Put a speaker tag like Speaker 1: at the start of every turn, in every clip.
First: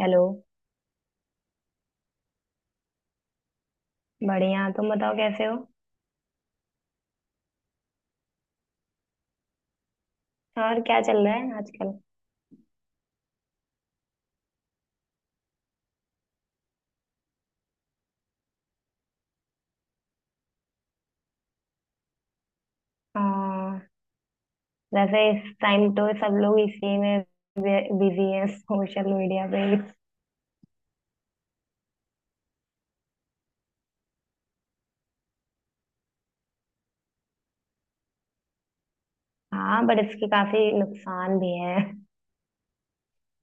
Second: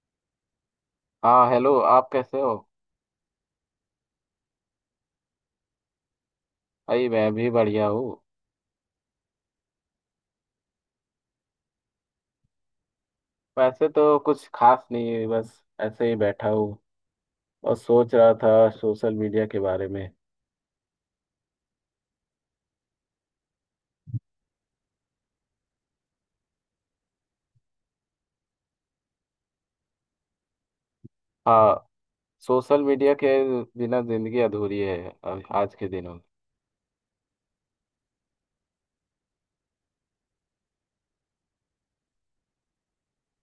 Speaker 1: Hello.
Speaker 2: हाँ hello, आप कैसे हो?
Speaker 1: बढ़िया, तुम बताओ कैसे हो।
Speaker 2: भाई, मैं भी बढ़िया हूँ।
Speaker 1: और क्या चल रहा है आजकल।
Speaker 2: वैसे तो कुछ खास नहीं है, बस ऐसे ही बैठा हूँ और सोच रहा था सोशल मीडिया के बारे में।
Speaker 1: हाँ। वैसे इस टाइम तो सब लोग इसी में बिजी हैं, सोशल मीडिया पे भी।
Speaker 2: हाँ, सोशल मीडिया के बिना जिंदगी अधूरी है आज के दिनों में।
Speaker 1: हाँ, बट इसके काफी नुकसान भी हैं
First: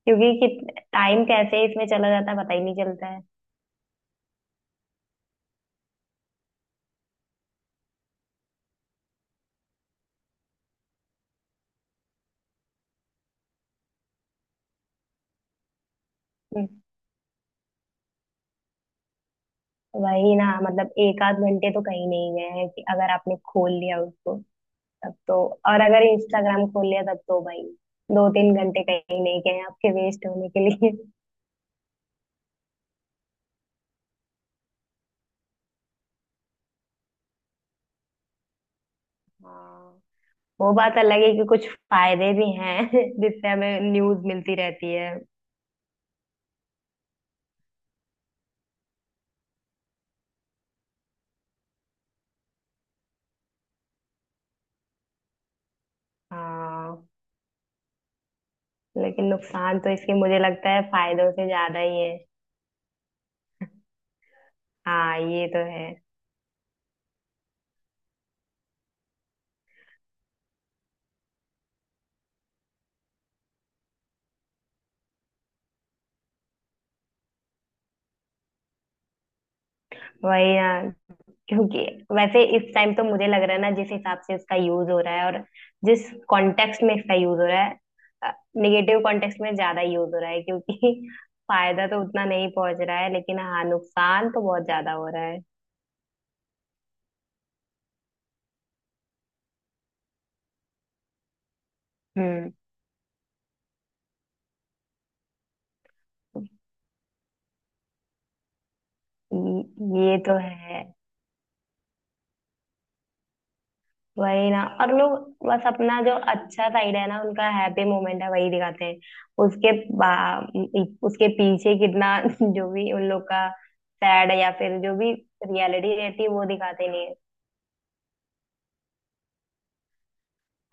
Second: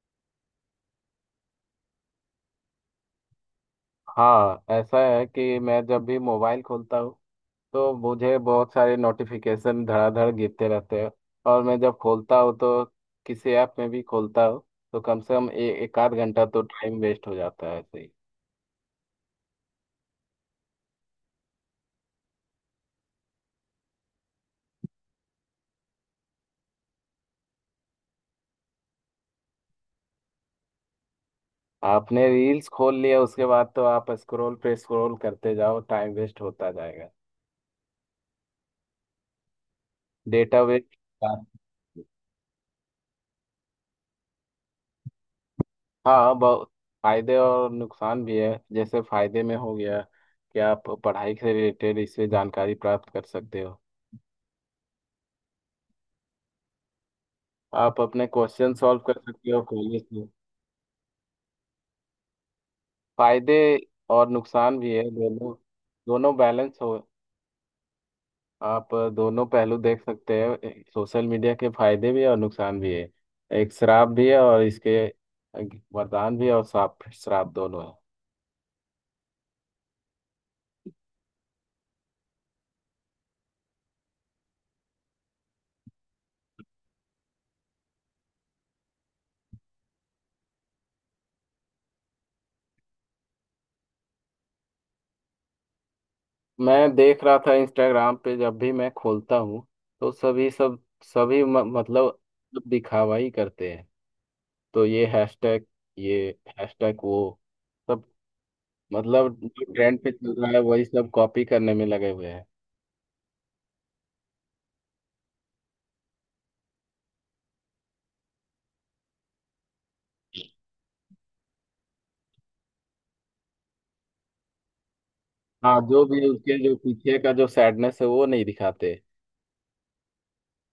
Speaker 1: क्योंकि कि टाइम कैसे इसमें चला जाता है पता ही नहीं चलता है।
Speaker 2: हाँ, ऐसा है कि मैं जब भी मोबाइल खोलता हूँ तो मुझे बहुत सारे नोटिफिकेशन धड़ाधड़ गिरते रहते हैं। और मैं जब खोलता हूँ, तो किसी ऐप में भी खोलता हूँ, तो कम से कम एक आध घंटा तो
Speaker 1: हम्म,
Speaker 2: टाइम वेस्ट हो जाता है ऐसे ही।
Speaker 1: वही ना, मतलब एक आध घंटे तो कहीं नहीं गए हैं कि अगर आपने खोल लिया उसको तब तो। और अगर इंस्टाग्राम खोल लिया तब तो भाई 2-3 घंटे कहीं नहीं गए हैं आपके वेस्ट होने के लिए।
Speaker 2: आपने रील्स खोल लिया उसके बाद तो आप स्क्रॉल पे स्क्रॉल करते जाओ, टाइम वेस्ट होता जाएगा।
Speaker 1: हाँ।
Speaker 2: डेटा
Speaker 1: वो
Speaker 2: वेस्ट।
Speaker 1: बात अलग है कि कुछ फायदे भी हैं, जिससे हमें न्यूज मिलती रहती है।
Speaker 2: हाँ, बहुत फायदे और नुकसान भी है। जैसे फायदे में हो गया कि आप पढ़ाई से रिलेटेड इससे जानकारी प्राप्त कर सकते हो।
Speaker 1: हाँ,
Speaker 2: आप अपने क्वेश्चन सॉल्व कर
Speaker 1: लेकिन
Speaker 2: सकते हो
Speaker 1: नुकसान तो
Speaker 2: कॉलेज
Speaker 1: इसके
Speaker 2: में।
Speaker 1: मुझे लगता है फायदों से ज्यादा ही है।
Speaker 2: फायदे और नुकसान भी है,
Speaker 1: हाँ, ये
Speaker 2: दोनों।
Speaker 1: तो है।
Speaker 2: दोनों बैलेंस हो। आप दोनों पहलू देख सकते हैं, सोशल मीडिया के फायदे भी है और नुकसान भी है। एक श्राप भी है और इसके वरदान भी है, और श्राप श्राप दोनों है।
Speaker 1: वही ना, क्योंकि वैसे इस टाइम तो मुझे लग रहा है ना जिस हिसाब से इसका यूज हो रहा है, और जिस कॉन्टेक्स्ट में इसका यूज हो रहा है, निगेटिव कॉन्टेक्स्ट में ज्यादा यूज हो रहा है क्योंकि फायदा तो उतना नहीं पहुंच रहा है, लेकिन हाँ नुकसान तो बहुत ज्यादा हो रहा है।
Speaker 2: मैं देख रहा था इंस्टाग्राम पे, जब भी मैं खोलता हूँ तो सभी मतलब
Speaker 1: हम्म।
Speaker 2: दिखावा ही करते हैं। तो ये हैशटैग, ये हैशटैग वो सब, मतलब जो ट्रेंड पे
Speaker 1: ये
Speaker 2: चल
Speaker 1: तो
Speaker 2: रहा है
Speaker 1: है।
Speaker 2: वही सब कॉपी करने में लगे हुए हैं।
Speaker 1: वही ना, और लोग बस अपना जो अच्छा साइड है ना, उनका हैप्पी मोमेंट है वही दिखाते हैं। उसके पीछे कितना जो भी उन लोग का सैड या फिर जो भी
Speaker 2: हाँ,
Speaker 1: रियलिटी
Speaker 2: जो
Speaker 1: रहती
Speaker 2: भी
Speaker 1: है वो
Speaker 2: उसके जो
Speaker 1: दिखाते नहीं है।
Speaker 2: पीछे का जो सैडनेस है, वो नहीं दिखाते।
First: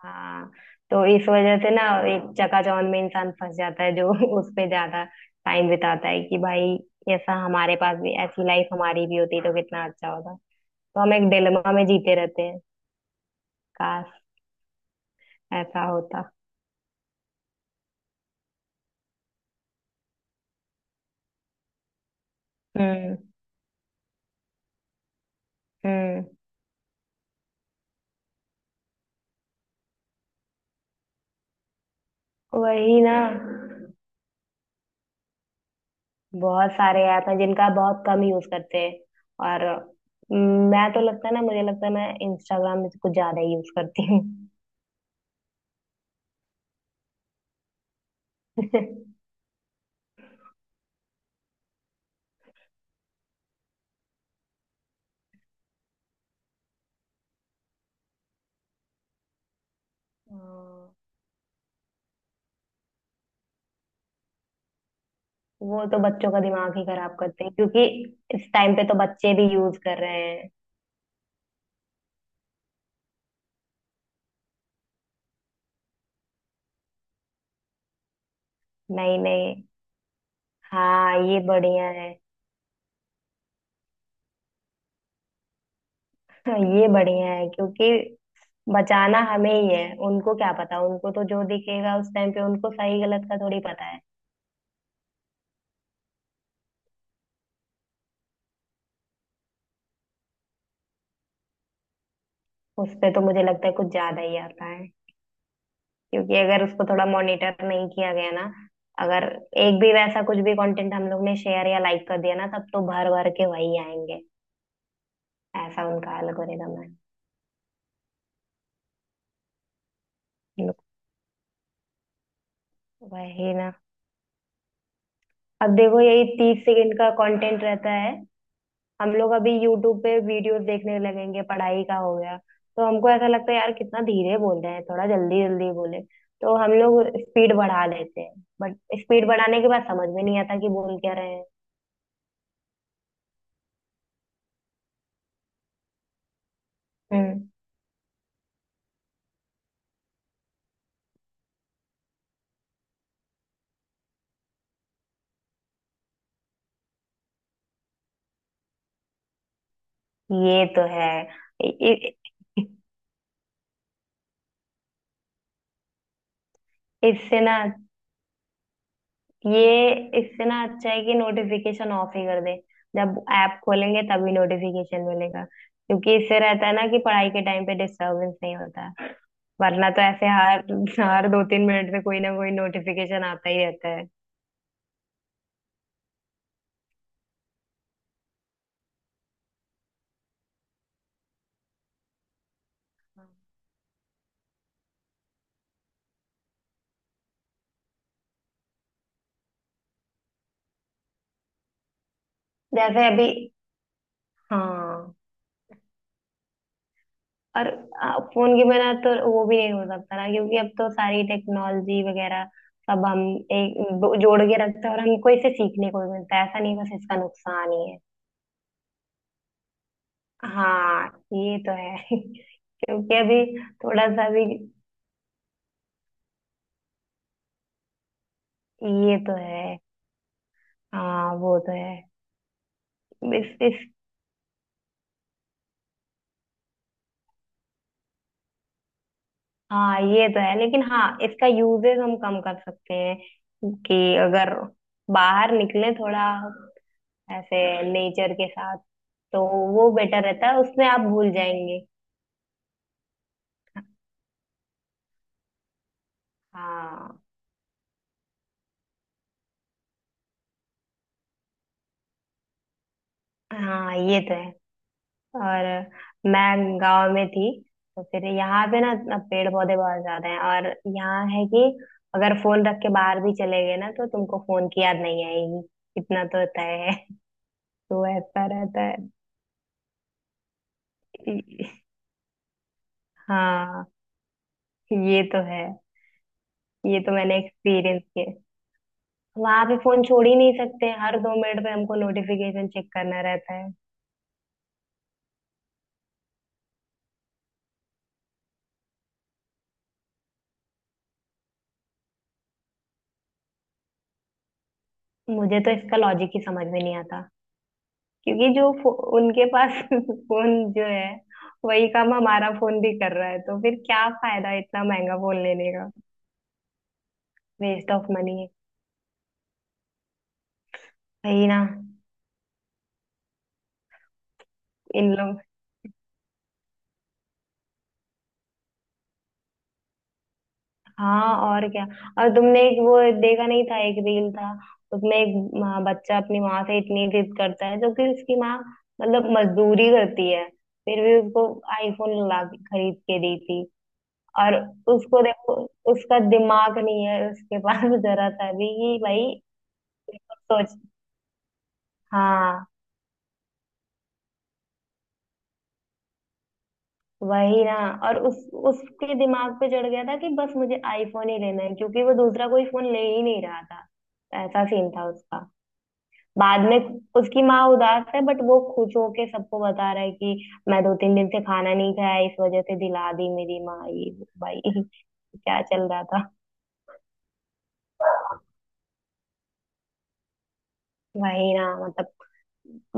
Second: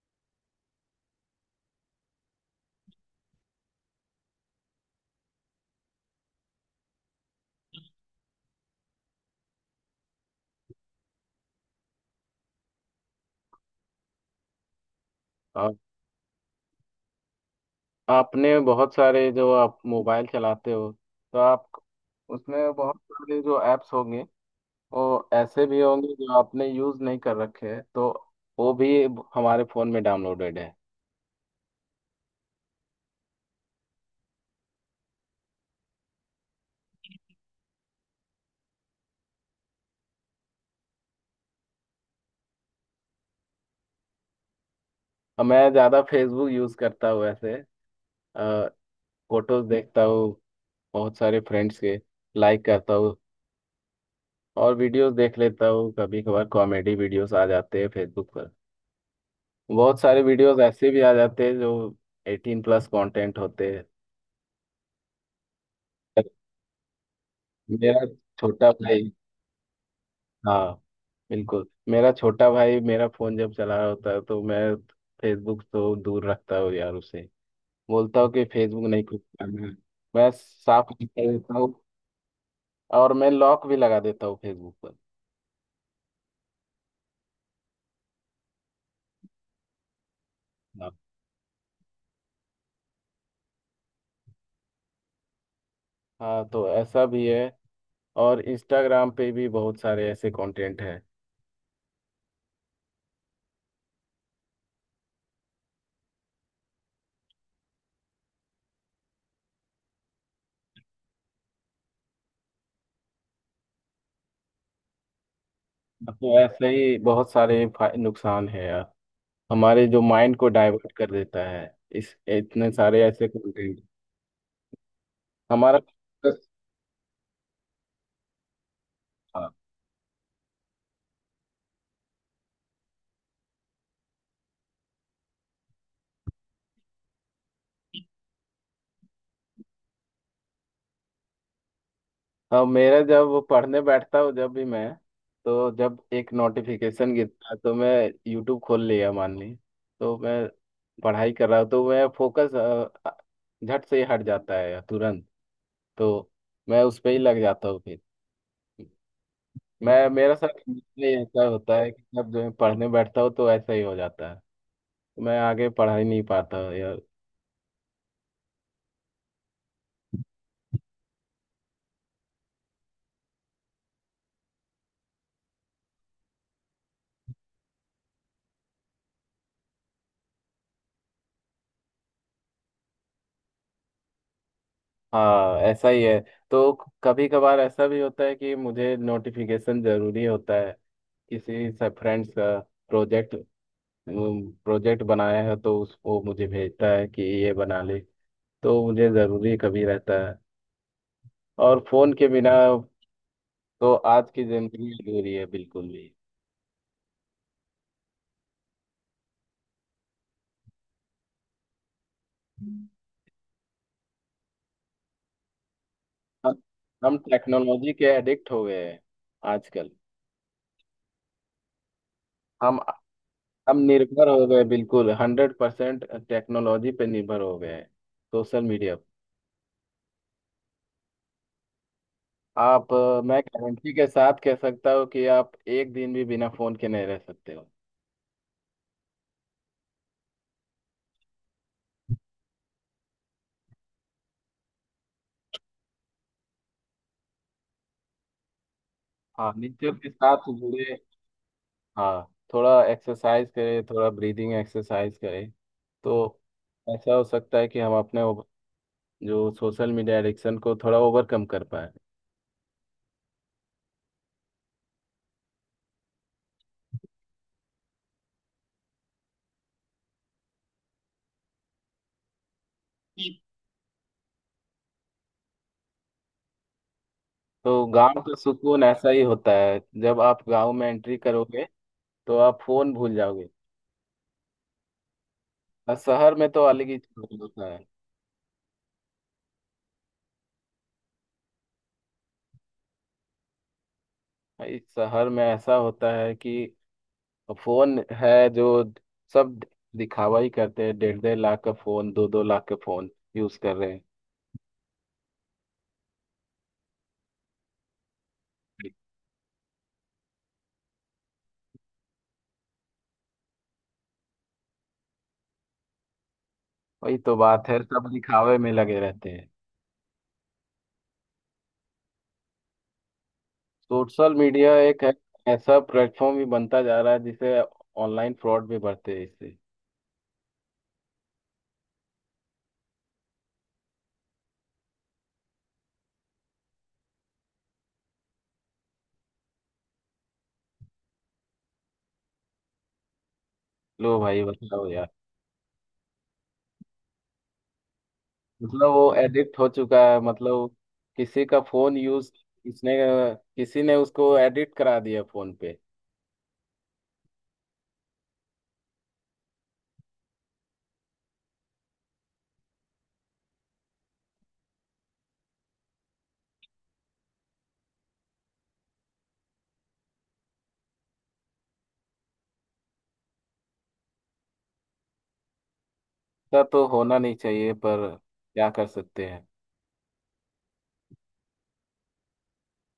Speaker 1: हाँ। तो इस वजह से ना एक चकाचौंध में इंसान फंस जाता है, जो उस पे ज्यादा टाइम बिताता है कि भाई ऐसा हमारे पास भी ऐसी लाइफ हमारी भी होती तो कितना अच्छा होता। तो हम एक डिलेमा में जीते रहते हैं, काश ऐसा होता।
Speaker 2: आपने बहुत सारे, जो आप मोबाइल चलाते हो, तो आप उसमें बहुत
Speaker 1: हम्म।
Speaker 2: सारे जो ऐप्स होंगे, वो ऐसे भी होंगे
Speaker 1: हम्म।
Speaker 2: जो आपने यूज़ नहीं कर रखे हैं, तो वो भी हमारे फ़ोन में डाउनलोडेड है।
Speaker 1: वही ना, बहुत सारे ऐप हैं जिनका बहुत कम यूज करते हैं। और मैं तो लगता है ना, मुझे लगता है मैं इंस्टाग्राम में से कुछ ज्यादा ही यूज करती हूँ।
Speaker 2: और मैं ज़्यादा फेसबुक यूज़ करता हूँ ऐसे। फोटोज़ देखता हूँ बहुत सारे फ्रेंड्स के, लाइक करता हूँ, और वीडियोस देख लेता हूँ। कभी कभार कॉमेडी वीडियोस आ जाते हैं फेसबुक पर। बहुत सारे वीडियोस ऐसे
Speaker 1: हाँ।
Speaker 2: भी आ जाते हैं जो 18+ कंटेंट होते हैं।
Speaker 1: वो तो बच्चों का दिमाग ही खराब करते हैं, क्योंकि
Speaker 2: मेरा
Speaker 1: इस
Speaker 2: छोटा
Speaker 1: टाइम पे तो
Speaker 2: भाई,
Speaker 1: बच्चे भी यूज कर रहे हैं।
Speaker 2: हाँ, बिल्कुल मेरा छोटा भाई मेरा फोन जब चला रहा होता है, तो मैं फेसबुक तो दूर रखता हूँ यार उसे। बोलता हूँ कि फेसबुक नहीं,
Speaker 1: नहीं
Speaker 2: कुछ
Speaker 1: नहीं।
Speaker 2: करना है। मैं साफ कर
Speaker 1: हाँ, ये
Speaker 2: देता हूँ,
Speaker 1: बढ़िया है।
Speaker 2: और मैं लॉक भी लगा देता हूँ फेसबुक पर।
Speaker 1: हाँ, ये बढ़िया है, क्योंकि बचाना हमें ही है, उनको क्या पता,
Speaker 2: हाँ।
Speaker 1: उनको तो जो दिखेगा उस टाइम पे उनको सही गलत का थोड़ी पता है।
Speaker 2: हाँ, तो ऐसा भी है। और इंस्टाग्राम पे भी बहुत सारे ऐसे कंटेंट हैं।
Speaker 1: उस पे तो मुझे लगता है कुछ ज्यादा ही आता, क्योंकि अगर उसको थोड़ा मॉनिटर नहीं किया गया ना, अगर एक भी वैसा कुछ भी कंटेंट हम लोग ने शेयर या लाइक कर दिया ना, तब तो भर भर के वही आएंगे, ऐसा उनका
Speaker 2: तो ऐसे
Speaker 1: एल्गोरिदम है।
Speaker 2: ही बहुत सारे नुकसान है यार, हमारे जो माइंड को
Speaker 1: हम लोग-
Speaker 2: डाइवर्ट कर देता है, इस इतने सारे ऐसे
Speaker 1: वही ना,
Speaker 2: कंटेंट
Speaker 1: अब
Speaker 2: हमारा
Speaker 1: देखो यही
Speaker 2: focus-
Speaker 1: 30 सेकंड का कंटेंट रहता है। हम लोग अभी यूट्यूब पे वीडियोस देखने लगेंगे, पढ़ाई का हो गया। तो हमको ऐसा लगता है यार कितना धीरे बोल रहे हैं, थोड़ा जल्दी जल्दी बोले। तो हम लोग स्पीड बढ़ा लेते हैं, बट स्पीड बढ़ाने के बाद समझ में नहीं आता कि बोल क्या रहे हैं।
Speaker 2: हाँ मेरा जब वो पढ़ने बैठता हूँ, जब भी मैं, तो जब एक नोटिफिकेशन गिरता
Speaker 1: हम्म।
Speaker 2: है, तो मैं यूट्यूब खोल लिया मान ली। तो मैं पढ़ाई कर रहा हूँ, तो मैं फोकस झट से ही हट जाता है तुरंत। तो मैं उस पे ही लग जाता हूँ फिर। मैं, मेरा साथ
Speaker 1: ये तो
Speaker 2: नहीं
Speaker 1: है।
Speaker 2: ऐसा
Speaker 1: इ-
Speaker 2: होता है कि जब जो मैं
Speaker 1: इ-
Speaker 2: पढ़ने बैठता हूँ तो ऐसा ही हो जाता है। मैं आगे पढ़ा ही नहीं पाता यार।
Speaker 1: इससे ना ये इससे ना अच्छा है कि नोटिफिकेशन ऑफ ही कर दे। जब ऐप खोलेंगे तभी नोटिफिकेशन मिलेगा, क्योंकि इससे रहता है ना कि पढ़ाई के टाइम पे डिस्टरबेंस नहीं होता है। वरना तो ऐसे हर हर 2-3 मिनट पे कोई ना कोई नोटिफिकेशन आता ही रहता है।
Speaker 2: हाँ, ऐसा ही है। तो कभी कभार ऐसा भी होता है कि मुझे नोटिफिकेशन जरूरी होता है, किसी से फ्रेंड्स का प्रोजेक्ट, प्रोजेक्ट बनाया है तो उस वो मुझे भेजता है कि ये बना ले। तो मुझे ज़रूरी कभी रहता है। और फ़ोन के बिना
Speaker 1: जैसे अभी।
Speaker 2: तो आज की ज़िंदगी
Speaker 1: हाँ।
Speaker 2: अधूरी है, बिल्कुल भी।
Speaker 1: और फोन के बिना तो वो भी नहीं हो सकता ना, क्योंकि अब तो सारी टेक्नोलॉजी वगैरह सब हम एक जोड़ के रखते हैं, और हमको इसे सीखने को भी मिलता है,
Speaker 2: हम
Speaker 1: ऐसा नहीं बस
Speaker 2: हम
Speaker 1: इसका नुकसान ही
Speaker 2: टेक्नोलॉजी
Speaker 1: है।
Speaker 2: के एडिक्ट हो गए हैं आजकल।
Speaker 1: हाँ, ये तो है।
Speaker 2: हम
Speaker 1: क्योंकि अभी
Speaker 2: हम
Speaker 1: थोड़ा
Speaker 2: निर्भर
Speaker 1: सा भी
Speaker 2: हो गए, बिल्कुल 100% टेक्नोलॉजी पे निर्भर हो गए हैं, सोशल मीडिया पे।
Speaker 1: ये तो है। हाँ, वो तो है।
Speaker 2: आप मैं
Speaker 1: इस।
Speaker 2: गारंटी के साथ कह सकता हूँ कि आप एक दिन भी बिना फ़ोन के नहीं रह सकते हो।
Speaker 1: हाँ ये तो है, लेकिन हाँ इसका यूजेस हम कम कर सकते हैं कि अगर बाहर निकले थोड़ा ऐसे नेचर के साथ, तो
Speaker 2: हाँ,
Speaker 1: वो
Speaker 2: नेचर के
Speaker 1: बेटर रहता
Speaker 2: साथ
Speaker 1: है, उसमें
Speaker 2: जुड़े।
Speaker 1: आप भूल जाएंगे।
Speaker 2: हाँ, थोड़ा एक्सरसाइज करें, थोड़ा ब्रीदिंग एक्सरसाइज करें, तो ऐसा
Speaker 1: हाँ।
Speaker 2: हो सकता है कि हम अपने जो सोशल मीडिया एडिक्शन को थोड़ा ओवरकम कर पाए।
Speaker 1: हाँ, ये तो है। और मैं गांव में थी, तो फिर यहाँ पे ना इतना पेड़ पौधे बहुत ज्यादा हैं, और यहाँ है कि अगर फोन रख के बाहर भी चले गए ना तो तुमको फोन की याद नहीं आएगी, इतना तो तय है।
Speaker 2: तो
Speaker 1: तो
Speaker 2: गांव का
Speaker 1: ऐसा रहता
Speaker 2: सुकून
Speaker 1: है।
Speaker 2: ऐसा ही होता है, जब आप गांव में एंट्री करोगे तो आप फोन भूल जाओगे।
Speaker 1: हाँ, ये तो है।
Speaker 2: और शहर में तो अलग ही
Speaker 1: ये तो मैंने
Speaker 2: सुकून होता है।
Speaker 1: एक्सपीरियंस किया। वहां पे फोन छोड़ ही नहीं सकते, हर 2 मिनट पे हमको नोटिफिकेशन चेक करना रहता है।
Speaker 2: भाई शहर में ऐसा होता है कि फोन है, जो सब दिखावा ही करते हैं। डेढ़ 1.5 लाख का फोन, दो 2 लाख का फोन यूज कर रहे हैं।
Speaker 1: मुझे तो इसका लॉजिक ही समझ में नहीं आता, क्योंकि उनके पास फोन जो है वही काम हमारा फोन भी कर रहा है, तो फिर क्या फायदा इतना महंगा फोन लेने का।
Speaker 2: वही तो बात है,
Speaker 1: वेस्ट ऑफ
Speaker 2: सब
Speaker 1: मनी है।
Speaker 2: दिखावे में लगे रहते हैं।
Speaker 1: वही ना।
Speaker 2: सोशल मीडिया एक है,
Speaker 1: इन लोग।
Speaker 2: ऐसा प्लेटफॉर्म भी बनता जा रहा है जिसे ऑनलाइन फ्रॉड भी बढ़ते हैं इससे।
Speaker 1: हाँ, और क्या। और तुमने एक वो देखा नहीं था, एक रील था, उसमें एक बच्चा अपनी माँ से इतनी जिद करता है, जो कि उसकी माँ मतलब मजदूरी करती है, फिर भी उसको आईफोन ला के खरीद के दी थी।
Speaker 2: लो भाई
Speaker 1: और
Speaker 2: बताओ यार।
Speaker 1: उसको देखो, उसका दिमाग नहीं है उसके पास जरा सा भी
Speaker 2: मतलब
Speaker 1: कि
Speaker 2: वो
Speaker 1: भाई
Speaker 2: एडिक्ट हो चुका है, मतलब
Speaker 1: सोचना।
Speaker 2: किसी का फोन यूज
Speaker 1: हाँ।
Speaker 2: किसने किसी ने उसको एडिक्ट करा दिया फोन पे।
Speaker 1: वही ना, और उस उसके दिमाग पे चढ़ गया था कि बस मुझे आईफोन ही लेना है, क्योंकि वो दूसरा कोई फोन ले ही नहीं रहा था। ऐसा सीन था उसका। बाद में उसकी माँ उदास है, बट वो खुश होके सबको बता रहा है कि मैं 2-3 दिन से खाना नहीं खाया, इस वजह से दिला दी मेरी माँ ये वो। भाई क्या चल रहा था।
Speaker 2: ऐसा तो होना नहीं चाहिए, पर क्या कर सकते हैं।
Speaker 1: वही ना, मतलब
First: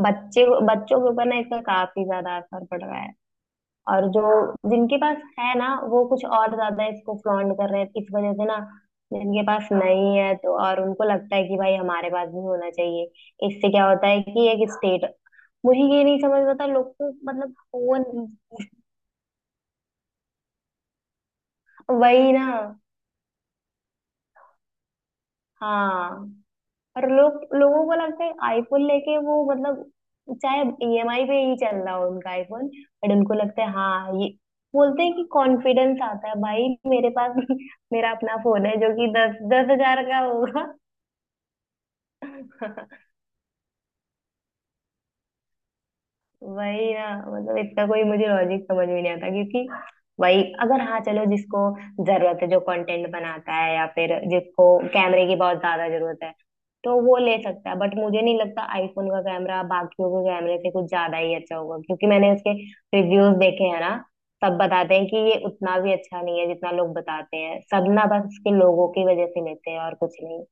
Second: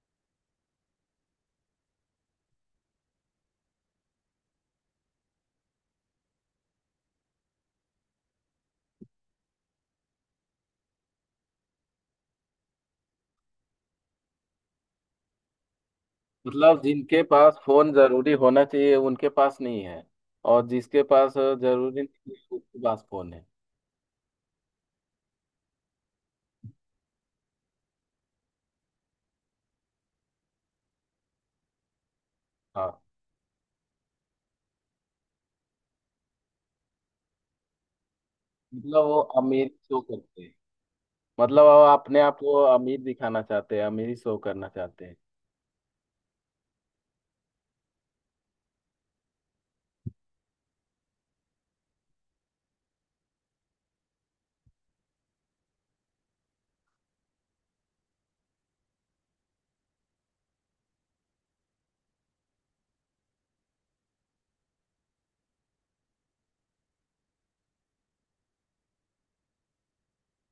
Speaker 1: बच्चे बच्चों के ऊपर ना इसका काफी ज्यादा असर पड़ रहा है। और जो जिनके पास है ना वो कुछ और ज्यादा इसको फ्लॉन्ट कर रहे हैं, इस वजह से ना जिनके पास नहीं है तो और उनको लगता है कि भाई हमारे पास भी होना चाहिए। इससे क्या होता है कि एक स्टेट, मुझे ये नहीं समझ में आता
Speaker 2: मतलब
Speaker 1: लोग को,
Speaker 2: जिनके
Speaker 1: मतलब
Speaker 2: पास फोन
Speaker 1: फोन।
Speaker 2: जरूरी होना चाहिए, उनके पास नहीं है, और जिसके पास जरूरी नहीं
Speaker 1: वही
Speaker 2: है,
Speaker 1: ना।
Speaker 2: उसके पास फोन है।
Speaker 1: हाँ, और लोग लोगों को लगता है आईफोन लेके वो मतलब, चाहे ईएमआई पे ही चल रहा हो उनका आईफोन,
Speaker 2: हाँ।
Speaker 1: बट उनको लगता है हाँ ये, बोलते हैं कि कॉन्फिडेंस आता है भाई मेरे पास मेरा अपना फोन है, जो
Speaker 2: मतलब
Speaker 1: कि
Speaker 2: वो
Speaker 1: दस
Speaker 2: अमीर
Speaker 1: दस
Speaker 2: शो
Speaker 1: हजार का
Speaker 2: करते हैं,
Speaker 1: होगा।
Speaker 2: मतलब वो अपने आप को अमीर दिखाना चाहते हैं, अमीर शो करना चाहते हैं।
Speaker 1: वही ना, मतलब इतना कोई मुझे लॉजिक समझ में नहीं आता, क्योंकि वही अगर, हाँ चलो जिसको जरूरत है, जो कंटेंट बनाता है या फिर जिसको कैमरे की बहुत ज्यादा जरूरत है, तो वो ले सकता है। बट मुझे नहीं लगता आईफोन का कैमरा बाकियों के कैमरे से कुछ ज्यादा ही अच्छा होगा, क्योंकि मैंने उसके रिव्यूज देखे हैं ना, सब बताते हैं कि ये उतना भी अच्छा नहीं है जितना लोग बताते हैं, सब ना बस उसके लोगों की वजह से लेते हैं और कुछ नहीं।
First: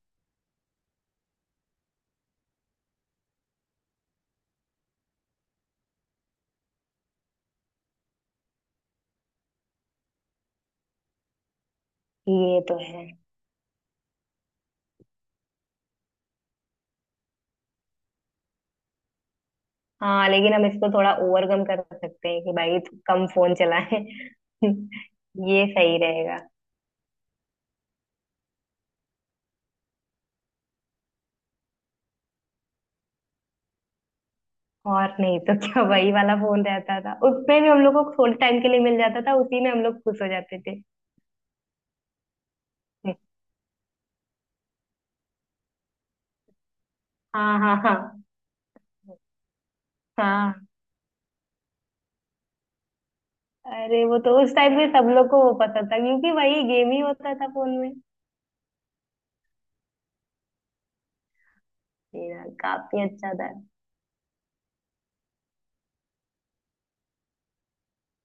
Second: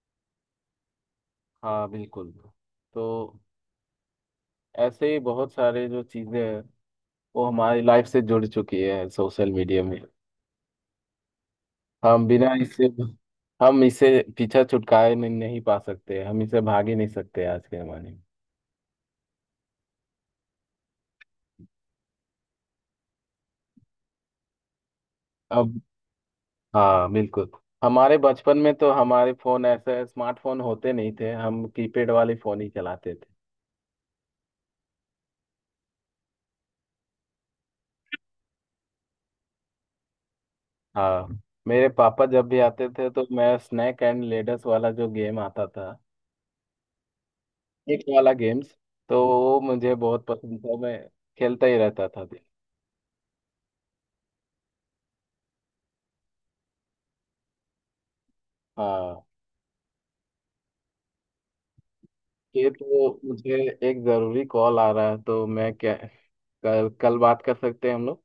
Speaker 2: हाँ, बिल्कुल। तो ऐसे ही बहुत सारे जो चीजें हैं, वो हमारी लाइफ से जुड़ चुकी है, सोशल मीडिया में। हम बिना
Speaker 1: ये तो
Speaker 2: इससे,
Speaker 1: है।
Speaker 2: हम इसे पीछा छुटकारे नहीं पा सकते, हम इसे भाग ही नहीं सकते आज के जमाने में।
Speaker 1: हाँ, लेकिन हम इसको थोड़ा ओवरकम कर सकते हैं कि भाई तू कम फोन चलाए। ये
Speaker 2: अब,
Speaker 1: सही रहेगा।
Speaker 2: हाँ, बिल्कुल। हमारे बचपन में तो हमारे फोन ऐसे स्मार्टफोन होते नहीं थे, हम कीपैड वाले फोन ही चलाते थे।
Speaker 1: और नहीं तो क्या, वही वाला फोन रहता था, उसमें भी हम लोग को थोड़े टाइम के लिए मिल जाता था, उसी में हम लोग खुश हो जाते थे।
Speaker 2: हाँ, मेरे पापा जब भी आते थे तो मैं स्नैक एंड लेडर्स वाला जो गेम आता था,
Speaker 1: हाँ हाँ हाँ।
Speaker 2: एक वाला गेम्स, तो वो मुझे बहुत पसंद
Speaker 1: हाँ।
Speaker 2: था। मैं खेलता ही रहता था दिन।
Speaker 1: अरे वो तो उस टाइम पे सब लोग को वो पसंद था, क्योंकि वही गेम ही होता था फोन में।
Speaker 2: हाँ,
Speaker 1: मेरा
Speaker 2: ये
Speaker 1: काफी
Speaker 2: तो
Speaker 1: अच्छा था।
Speaker 2: मुझे एक ज़रूरी कॉल आ रहा है, तो मैं क्या कल कल बात कर सकते हैं हम लोग।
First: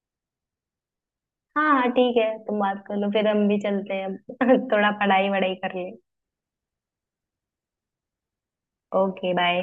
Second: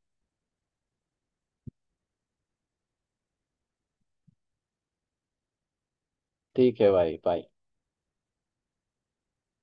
Speaker 1: हाँ हाँ, ठीक है, तुम बात कर लो, फिर हम भी चलते हैं अब थोड़ा पढ़ाई वढ़ाई कर ले।
Speaker 2: ठीक है भाई, बाय।
Speaker 1: Okay bye.